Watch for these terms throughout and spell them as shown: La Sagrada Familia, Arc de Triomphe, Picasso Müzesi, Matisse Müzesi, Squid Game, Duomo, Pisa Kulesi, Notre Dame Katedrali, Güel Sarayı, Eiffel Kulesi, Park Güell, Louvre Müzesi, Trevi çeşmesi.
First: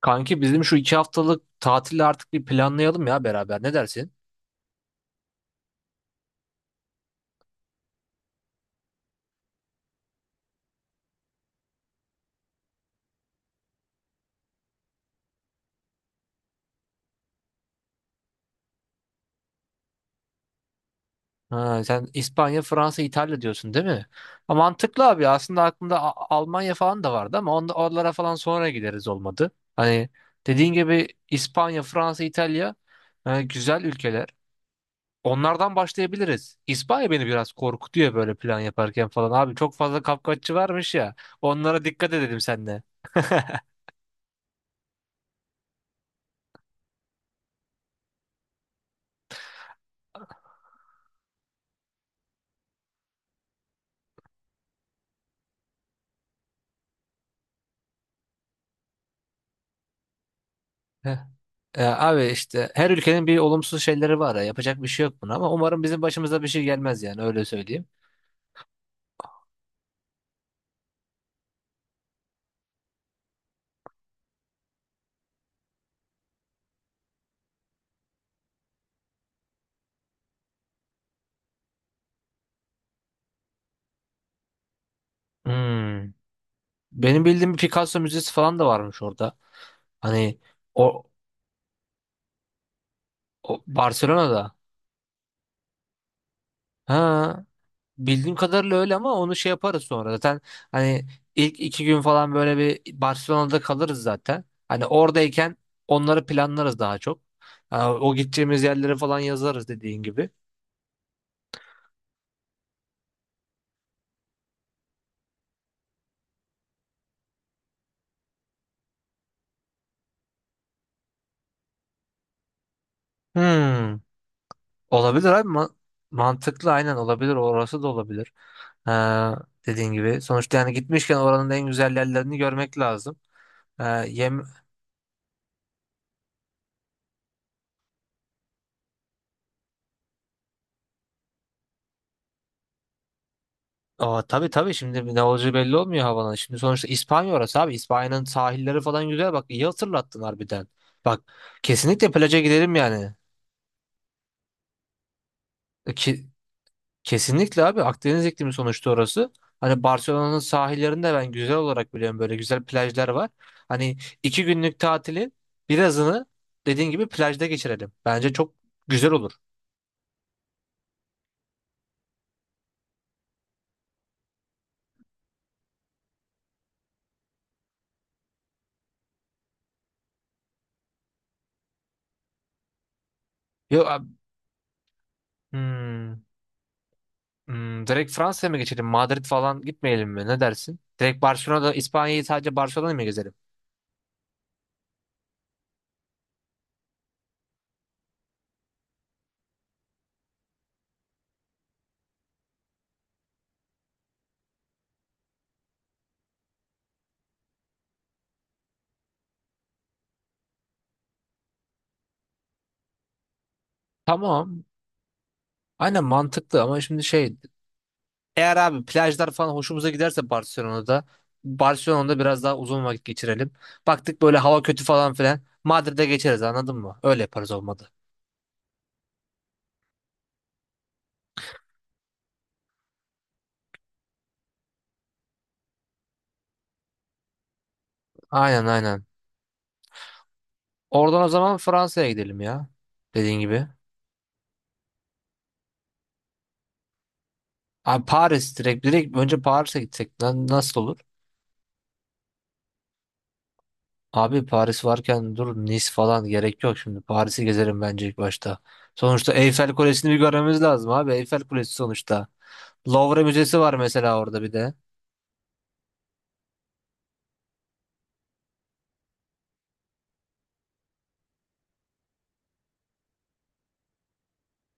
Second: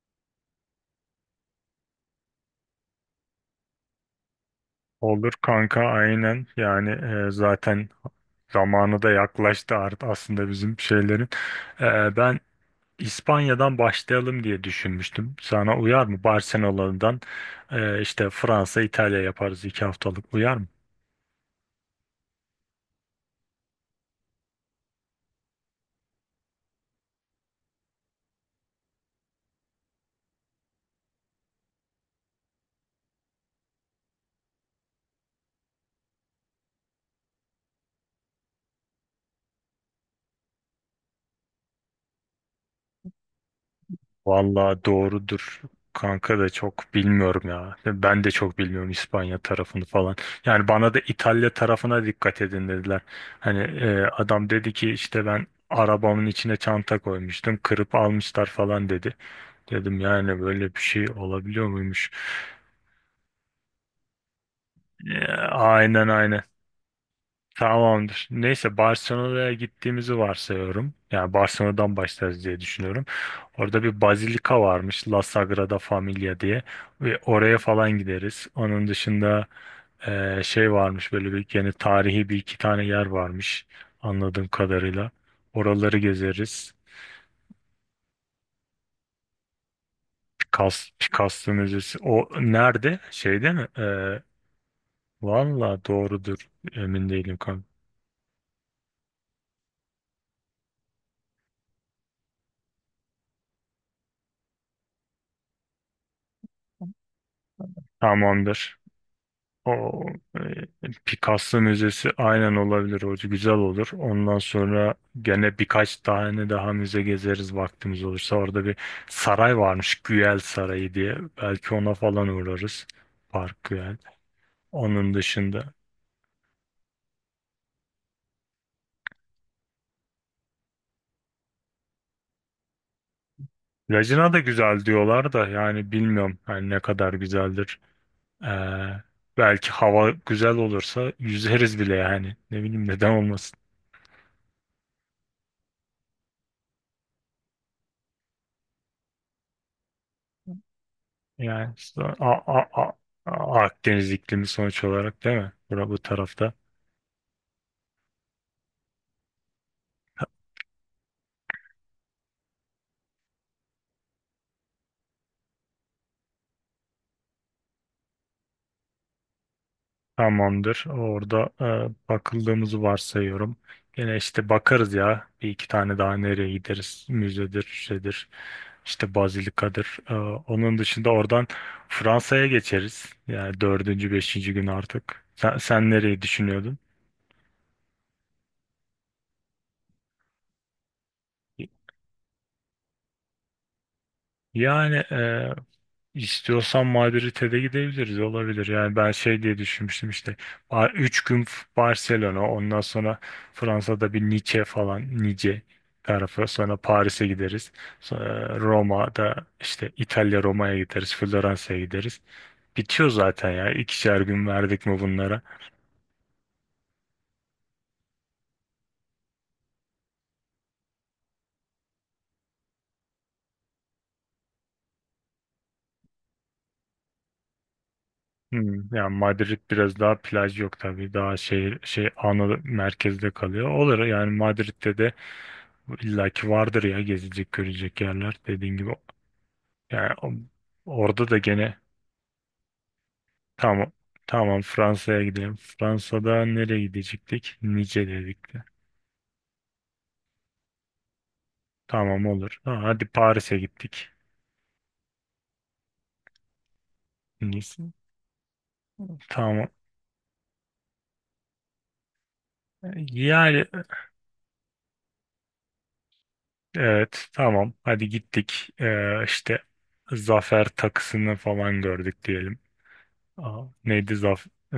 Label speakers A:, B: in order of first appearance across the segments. A: Kanki bizim şu iki haftalık tatili artık bir planlayalım ya beraber. Ne dersin?
B: Olur kanka aynen yani zaten zamanı da yaklaştı artık aslında bizim şeylerin. Ben İspanya'dan başlayalım diye düşünmüştüm. Sana uyar mı? Barcelona'dan işte Fransa, İtalya yaparız iki haftalık uyar mı?
A: Ha, sen İspanya, Fransa, İtalya diyorsun değil mi? Ha, mantıklı abi. Aslında aklımda Almanya falan da vardı ama oralara falan sonra gideriz olmadı. Hani dediğin gibi İspanya, Fransa, İtalya, güzel ülkeler. Onlardan başlayabiliriz. İspanya beni biraz korkutuyor böyle plan yaparken falan. Abi çok fazla kapkaççı varmış ya. Onlara dikkat edelim senle.
B: Vallahi doğrudur. Kanka da çok bilmiyorum ya. Ben de çok bilmiyorum İspanya tarafını falan. Yani bana da İtalya tarafına dikkat edin dediler. Hani adam dedi ki işte ben arabamın içine çanta koymuştum. Kırıp almışlar falan dedi. Dedim yani böyle bir şey
A: Heh.
B: olabiliyor
A: E,
B: muymuş?
A: abi işte her ülkenin bir olumsuz şeyleri var ya. Yapacak bir şey yok
B: E,
A: buna ama umarım bizim
B: aynen
A: başımıza
B: aynen.
A: bir şey gelmez, yani öyle söyleyeyim.
B: Tamamdır. Neyse Barcelona'ya gittiğimizi varsayıyorum. Yani Barcelona'dan başlarız diye düşünüyorum. Orada bir bazilika varmış La Sagrada Familia diye. Ve oraya falan gideriz. Onun dışında şey varmış böyle bir yani tarihi bir iki tane yer varmış anladığım kadarıyla. Oraları
A: Hmm.
B: gezeriz.
A: Benim bildiğim bir Picasso müzesi falan da varmış orada. Hani
B: Picasso,
A: o,
B: Picasso Müzesi. O nerede? Şeyde
A: o
B: mi?
A: Barcelona'da.
B: Valla doğrudur. Emin değilim
A: Ha,
B: kanka.
A: bildiğim kadarıyla öyle ama onu şey yaparız sonra. Zaten hani ilk iki gün falan böyle bir Barcelona'da kalırız zaten. Hani oradayken onları planlarız daha çok. Ha, o gideceğimiz
B: Tamamdır.
A: yerleri falan yazarız dediğin
B: O
A: gibi.
B: Picasso Müzesi aynen olabilir hoca güzel olur. Ondan sonra gene birkaç tane daha müze gezeriz vaktimiz olursa. Orada bir saray varmış Güel Sarayı diye. Belki ona falan uğrarız. Park Güell.
A: Hmm,
B: Onun
A: olabilir abi.
B: dışında.
A: Mantıklı aynen olabilir. Orası da olabilir. Ha, dediğin gibi. Sonuçta yani gitmişken oranın en güzel yerlerini görmek lazım. Ha,
B: Lacina da
A: yem
B: güzel diyorlar da yani bilmiyorum yani ne kadar güzeldir. Ee, Belki hava güzel olursa yüzeriz bile yani. Ne bileyim neden olmasın.
A: Aa, tabii tabii, şimdi ne olacağı belli olmuyor havanın. Şimdi sonuçta İspanya orası abi. İspanya'nın sahilleri falan güzel. Bak iyi hatırlattın harbiden. Bak,
B: Yani işte
A: kesinlikle plaja gidelim yani.
B: Akdeniz iklimi sonuç olarak değil mi? Bura
A: E,
B: bu
A: Ki,
B: tarafta.
A: Kesinlikle abi, Akdeniz iklimi sonuçta orası. Hani Barcelona'nın sahillerinde ben güzel olarak biliyorum, böyle güzel plajlar var. Hani iki günlük tatilin birazını dediğin gibi plajda geçirelim. Bence çok güzel olur.
B: Tamamdır. Orada bakıldığımızı varsayıyorum. Gene işte bakarız ya. Bir iki tane daha nereye gideriz? Müzedir, şeydir, işte Bazilika'dır. Onun dışında oradan Fransa'ya geçeriz. Yani
A: Yo,
B: dördüncü, beşinci gün artık. Sen
A: hmm.
B: nereyi düşünüyordun?
A: Hmm, direkt Fransa'ya mı geçelim? Madrid falan gitmeyelim mi? Ne dersin? Direkt Barcelona'da, İspanya'yı sadece Barcelona'yı mı gezelim?
B: Yani İstiyorsan Madrid'e de gidebiliriz olabilir. Yani ben şey diye düşünmüştüm işte 3 gün Barcelona ondan sonra Fransa'da bir Nice falan Nice tarafı sonra Paris'e gideriz. Sonra Roma'da işte İtalya Roma'ya gideriz Floransa'ya gideriz. Bitiyor zaten ya ikişer gün
A: Tamam.
B: verdik mi bunlara.
A: Aynen, mantıklı ama şimdi eğer abi plajlar falan hoşumuza giderse Barcelona'da biraz daha uzun vakit geçirelim. Baktık böyle hava kötü falan filan, Madrid'e geçeriz, anladın mı? Öyle yaparız olmadı.
B: Hmm, yani Madrid biraz daha plaj yok tabii daha şehir şey ana merkezde kalıyor. Olur yani Madrid'de de illaki vardır ya gezilecek görecek yerler
A: Aynen
B: dediğin gibi.
A: aynen.
B: Yani
A: Oradan o
B: orada da
A: zaman
B: gene
A: Fransa'ya gidelim ya. Dediğin gibi.
B: tamam, tamam Fransa'ya gidelim. Fransa'da nereye gidecektik?
A: Abi
B: Nice
A: Paris,
B: dedik de.
A: direkt direkt önce Paris'e gitsek nasıl olur?
B: Tamam olur. Ha, hadi Paris'e gittik.
A: Abi Paris varken dur, Nice falan gerek yok şimdi. Paris'i
B: Nice.
A: gezelim bence ilk başta. Sonuçta
B: Tamam.
A: Eyfel Kulesi'ni bir görmemiz lazım abi. Eyfel Kulesi sonuçta. Louvre Müzesi
B: Yani
A: var mesela orada bir de.
B: evet tamam. Hadi gittik. İşte zafer takısını falan gördük diyelim. Aa, neydi zaf? ee,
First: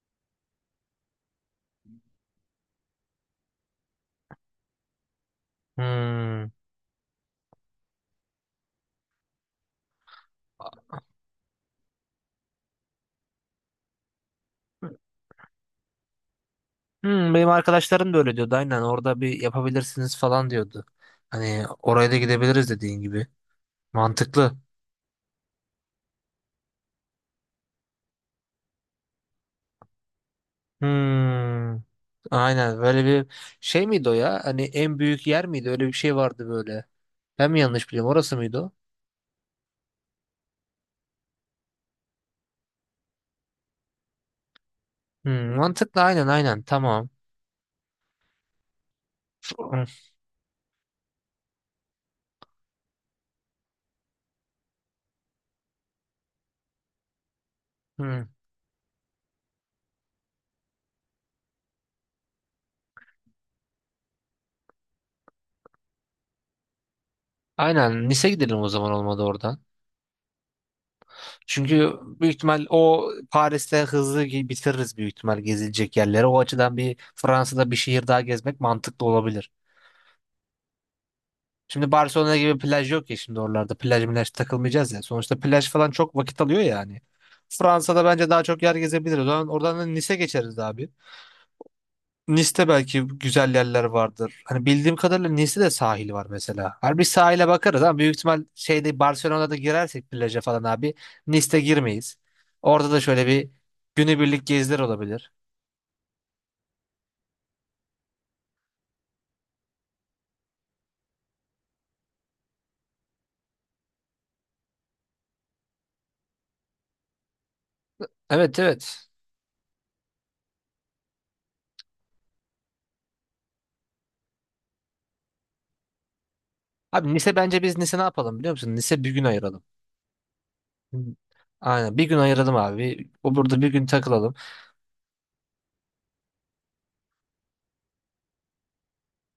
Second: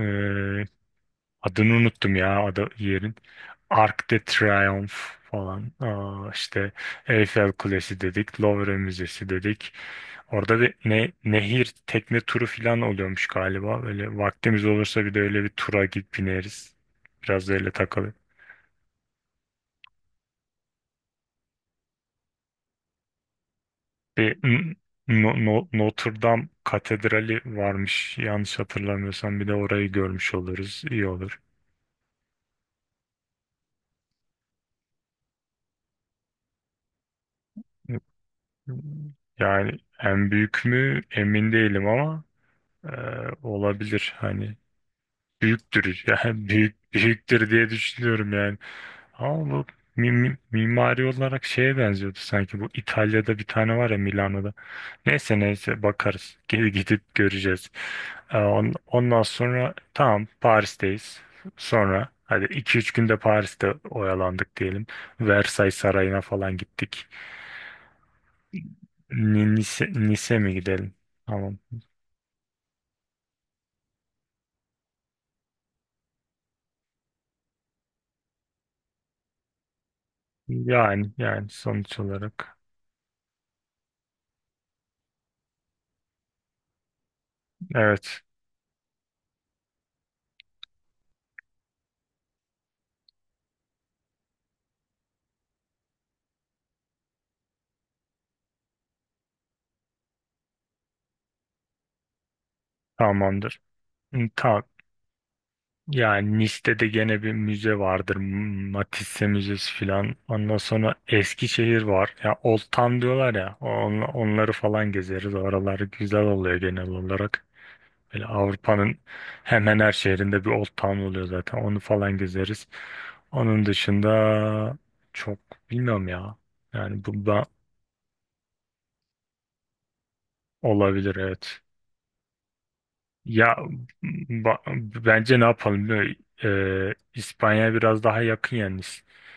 B: Adını unuttum ya ada yerin. Arc de Triomphe falan. Aa,
A: Hmm.
B: işte Eiffel Kulesi dedik. Louvre Müzesi dedik. Orada bir nehir tekne turu falan oluyormuş galiba. Böyle vaktimiz olursa bir de öyle bir tura gidip bineriz.
A: Hmm,
B: Biraz
A: benim
B: da öyle
A: arkadaşlarım
B: takılır.
A: da öyle diyordu. Aynen, orada bir yapabilirsiniz falan diyordu. Hani oraya da gidebiliriz dediğin gibi.
B: Bir
A: Mantıklı.
B: N- No- No- Notre Dame Katedrali varmış. Yanlış hatırlamıyorsam bir de orayı görmüş oluruz. İyi olur.
A: Hmm. Aynen, böyle bir şey miydi o ya? Hani en büyük yer miydi? Öyle bir şey vardı böyle. Ben mi yanlış biliyorum? Orası mıydı o?
B: Yani en büyük mü emin değilim ama. Ee, Olabilir hani
A: Hmm, mantıklı
B: büyüktür
A: aynen
B: yani
A: aynen
B: büyük
A: tamam.
B: büyüktür diye düşünüyorum yani, ama bu
A: Hı,
B: mimari olarak şeye benziyordu sanki bu İtalya'da bir tane var ya Milano'da. Neyse neyse bakarız. Gidip göreceğiz.
A: hı.
B: Ondan sonra tamam Paris'teyiz sonra hadi iki üç günde Paris'te oyalandık diyelim, Versailles Sarayı'na falan gittik.
A: Aynen, Nice gidelim o zaman olmadı oradan.
B: Nice mi gidelim tamam
A: Çünkü büyük ihtimal o Paris'te hızlı bitiririz büyük ihtimal gezilecek yerleri. O açıdan bir Fransa'da bir şehir daha gezmek mantıklı olabilir.
B: yani, yani
A: Şimdi
B: sonuç
A: Barcelona gibi
B: olarak
A: plaj yok ya, şimdi oralarda plaj milaj takılmayacağız ya. Sonuçta plaj falan çok vakit alıyor yani. Fransa'da
B: evet.
A: bence daha çok yer gezebiliriz. O zaman oradan da Nice geçeriz abi. Nice'te belki güzel yerler vardır. Hani bildiğim kadarıyla Nice'te de sahil var mesela. Hani bir sahile bakarız ama büyük ihtimal şeyde, Barcelona'da girersek plaja falan abi, Nice'te girmeyiz. Orada da şöyle bir
B: Tamamdır. Hı,
A: günübirlik
B: tamam.
A: geziler olabilir.
B: Yani Nice'de de gene bir müze vardır. Matisse Müzesi filan. Ondan sonra Eskişehir var. Ya Old Town diyorlar ya. Onları falan gezeriz. Oralar güzel oluyor genel olarak. Böyle
A: Evet
B: Avrupa'nın
A: evet.
B: hemen her şehrinde bir Old Town oluyor zaten. Onu falan gezeriz. Onun dışında çok bilmiyorum ya. Yani
A: Abi
B: bu
A: Nice,
B: da
A: bence biz Nice ne yapalım biliyor musun? Nice bir gün ayıralım. Hı.
B: olabilir evet.
A: Aynen bir gün ayıralım abi. O
B: Ya
A: burada bir gün takılalım.
B: ba- bence ne yapalım biliyor musun? İspanya biraz daha yakın yani.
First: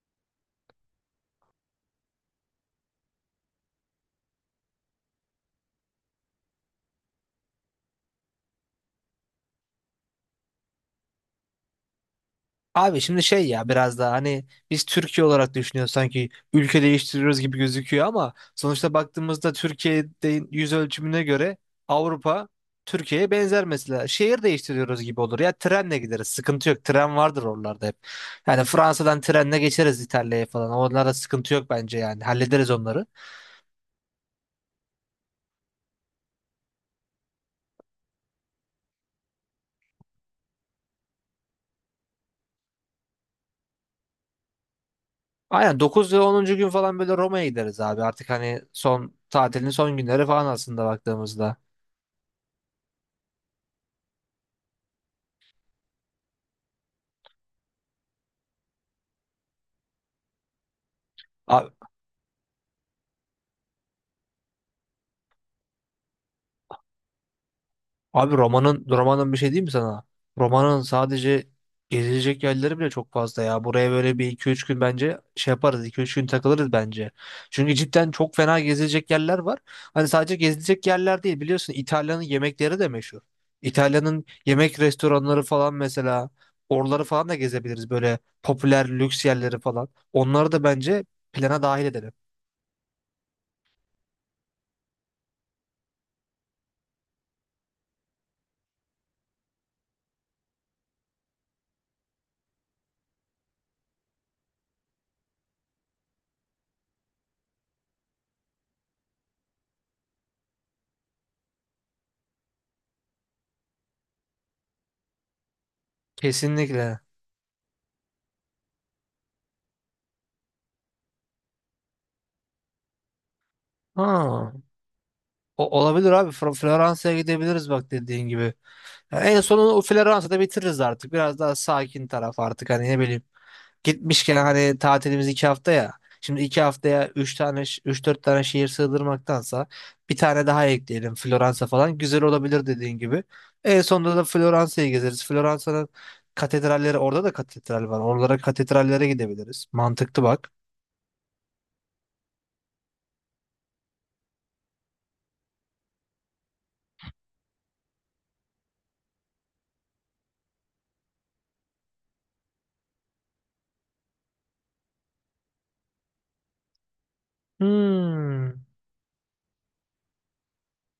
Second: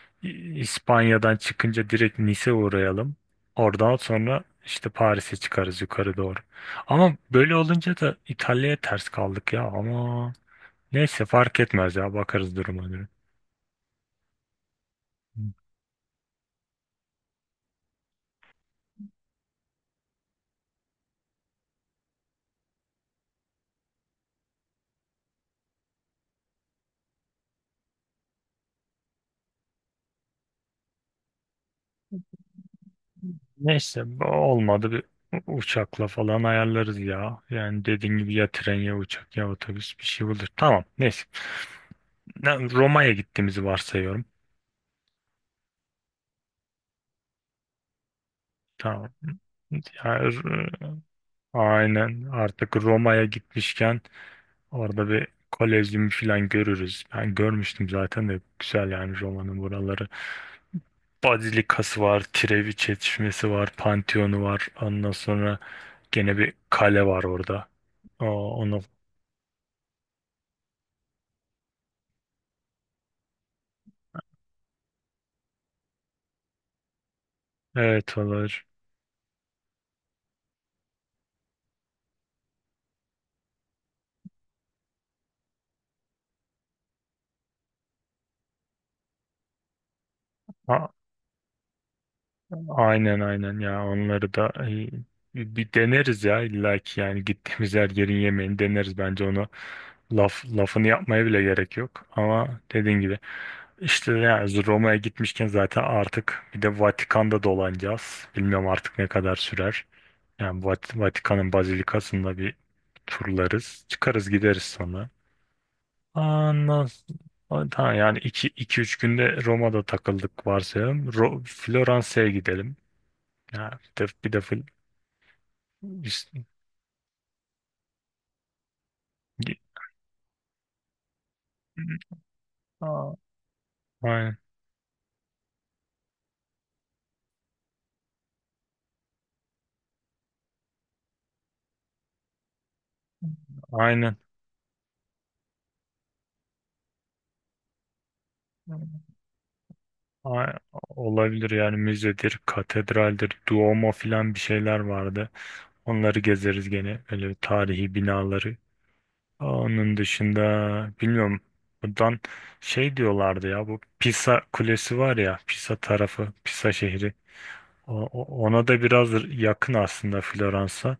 B: İspanya'dan çıkınca direkt Nice uğrayalım. Oradan sonra işte Paris'e çıkarız yukarı doğru. Ama böyle olunca da İtalya'ya ters kaldık ya. Ama neyse fark etmez ya bakarız duruma
A: Abi
B: göre.
A: şimdi şey ya, biraz daha hani biz Türkiye olarak düşünüyoruz, sanki ülke değiştiriyoruz gibi gözüküyor ama sonuçta baktığımızda Türkiye'de yüz ölçümüne göre Avrupa Türkiye'ye benzer mesela. Şehir değiştiriyoruz gibi olur ya, trenle gideriz, sıkıntı yok, tren vardır oralarda hep. Yani Fransa'dan trenle geçeriz, İtalya'ya falan onlarda sıkıntı yok bence, yani hallederiz onları.
B: Neyse olmadı bir uçakla falan ayarlarız ya. Yani dediğin gibi ya tren ya uçak ya otobüs bir şey olur. Tamam neyse. Roma'ya gittiğimizi varsayıyorum.
A: Aynen 9 ve 10. gün falan böyle Roma'ya gideriz abi, artık hani
B: Tamam.
A: son tatilin son
B: Ya,
A: günleri falan
B: r-
A: aslında baktığımızda.
B: aynen artık Roma'ya gitmişken orada bir kolezyum falan görürüz. Ben görmüştüm zaten de güzel yani Roma'nın buraları. Bazilikası var, Trevi çeşmesi var, Pantheon'u var. Ondan sonra gene bir kale var orada. O,
A: Abi
B: Onu
A: romanın bir şey değil mi sana? Romanın sadece gezilecek yerleri bile çok fazla ya. Buraya böyle bir iki üç gün bence şey yaparız. İki üç gün takılırız bence. Çünkü cidden
B: evet
A: çok fena
B: olur.
A: gezilecek yerler var. Hani sadece gezilecek yerler değil, biliyorsun İtalya'nın yemekleri de meşhur. İtalya'nın yemek restoranları falan mesela, oraları falan da gezebiliriz böyle popüler lüks yerleri falan. Onları da
B: A-
A: bence plana dahil edelim.
B: aynen aynen ya onları da bir deneriz ya illa ki yani gittiğimiz her yerin yemeğini deneriz bence onu. Lafını yapmaya bile gerek yok. Ama dediğin gibi işte yani Roma'ya gitmişken zaten artık bir de Vatikan'da dolanacağız. Bilmiyorum artık ne kadar sürer. Yani Vatikan'ın bazilikasında bir turlarız. Çıkarız gideriz sonra. Ondan
A: Kesinlikle.
B: s- Tamam yani 2-3 günde Roma'da takıldık varsayalım. Floransa'ya gidelim. Yani bir de
A: Ha. O olabilir abi.
B: İşte-
A: Floransa'ya gidebiliriz bak, dediğin gibi. Ya, en sonunu o Floransa'da bitiririz artık. Biraz daha sakin taraf artık, hani ne
B: Aa,
A: bileyim. Gitmişken,
B: aynen.
A: hani tatilimiz iki hafta ya. Şimdi iki haftaya üç tane, üç dört tane şehir sığdırmaktansa bir tane daha ekleyelim, Floransa falan. Güzel olabilir dediğin gibi. En
B: Aynen.
A: sonunda da Floransa'yı gezeriz. Floransa'nın katedralleri, orada da katedral var. Oralara, katedrallere gidebiliriz. Mantıklı bak.
B: A- Olabilir yani müzedir, katedraldir, Duomo filan bir şeyler vardı. Onları gezeriz gene öyle tarihi binaları. Onun dışında bilmiyorum buradan şey diyorlardı ya bu Pisa Kulesi var ya Pisa tarafı, Pisa şehri.
A: Hmm.
B: Ona da biraz yakın aslında Floransa.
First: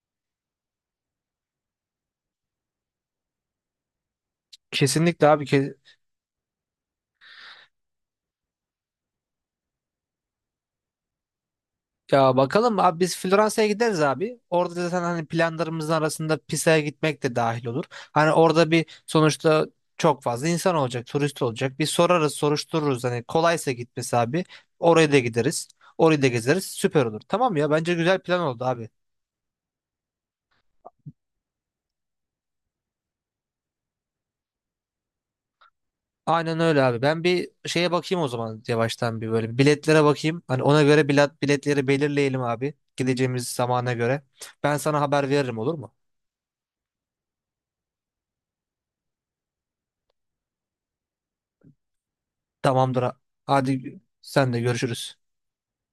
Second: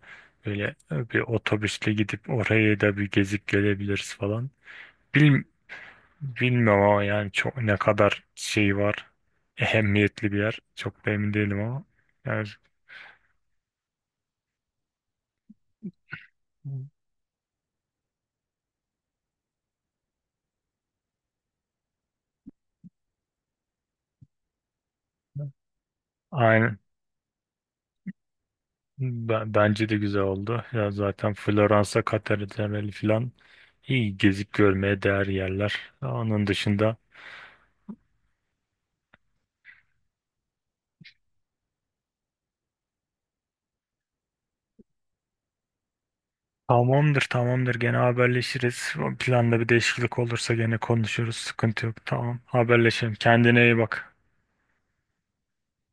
B: Böyle bir otobüsle gidip oraya da bir gezip gelebiliriz falan.
A: Kesinlikle
B: Bil,
A: abi.
B: Bilmiyorum ama yani çok ne kadar şey var. Ehemmiyetli bir yer. Çok da emin değilim ama.
A: Ya
B: Yani
A: bakalım abi, biz Floransa'ya gideriz abi. Orada zaten hani planlarımızın arasında Pisa'ya gitmek de dahil olur. Hani orada bir sonuçta çok fazla insan olacak, turist olacak. Bir sorarız, soruştururuz. Hani kolaysa gitmesi abi. Oraya da gideriz. Orayı da gezeriz.
B: aynen.
A: Süper olur. Tamam ya, bence güzel plan oldu abi.
B: Bence de güzel oldu. Ya zaten Floransa, Katedrali falan iyi gezip görmeye değer yerler. Onun
A: Aynen öyle
B: dışında
A: abi. Ben bir şeye bakayım o zaman, yavaştan bir böyle biletlere bakayım. Hani ona göre biletleri belirleyelim abi. Gideceğimiz zamana göre. Ben sana haber veririm olur mu?
B: tamamdır, tamamdır gene haberleşiriz. O planda bir değişiklik olursa gene konuşuruz. Sıkıntı yok. Tamam
A: Tamamdır.
B: haberleşelim. Kendine iyi
A: Hadi
B: bak.
A: sen de görüşürüz.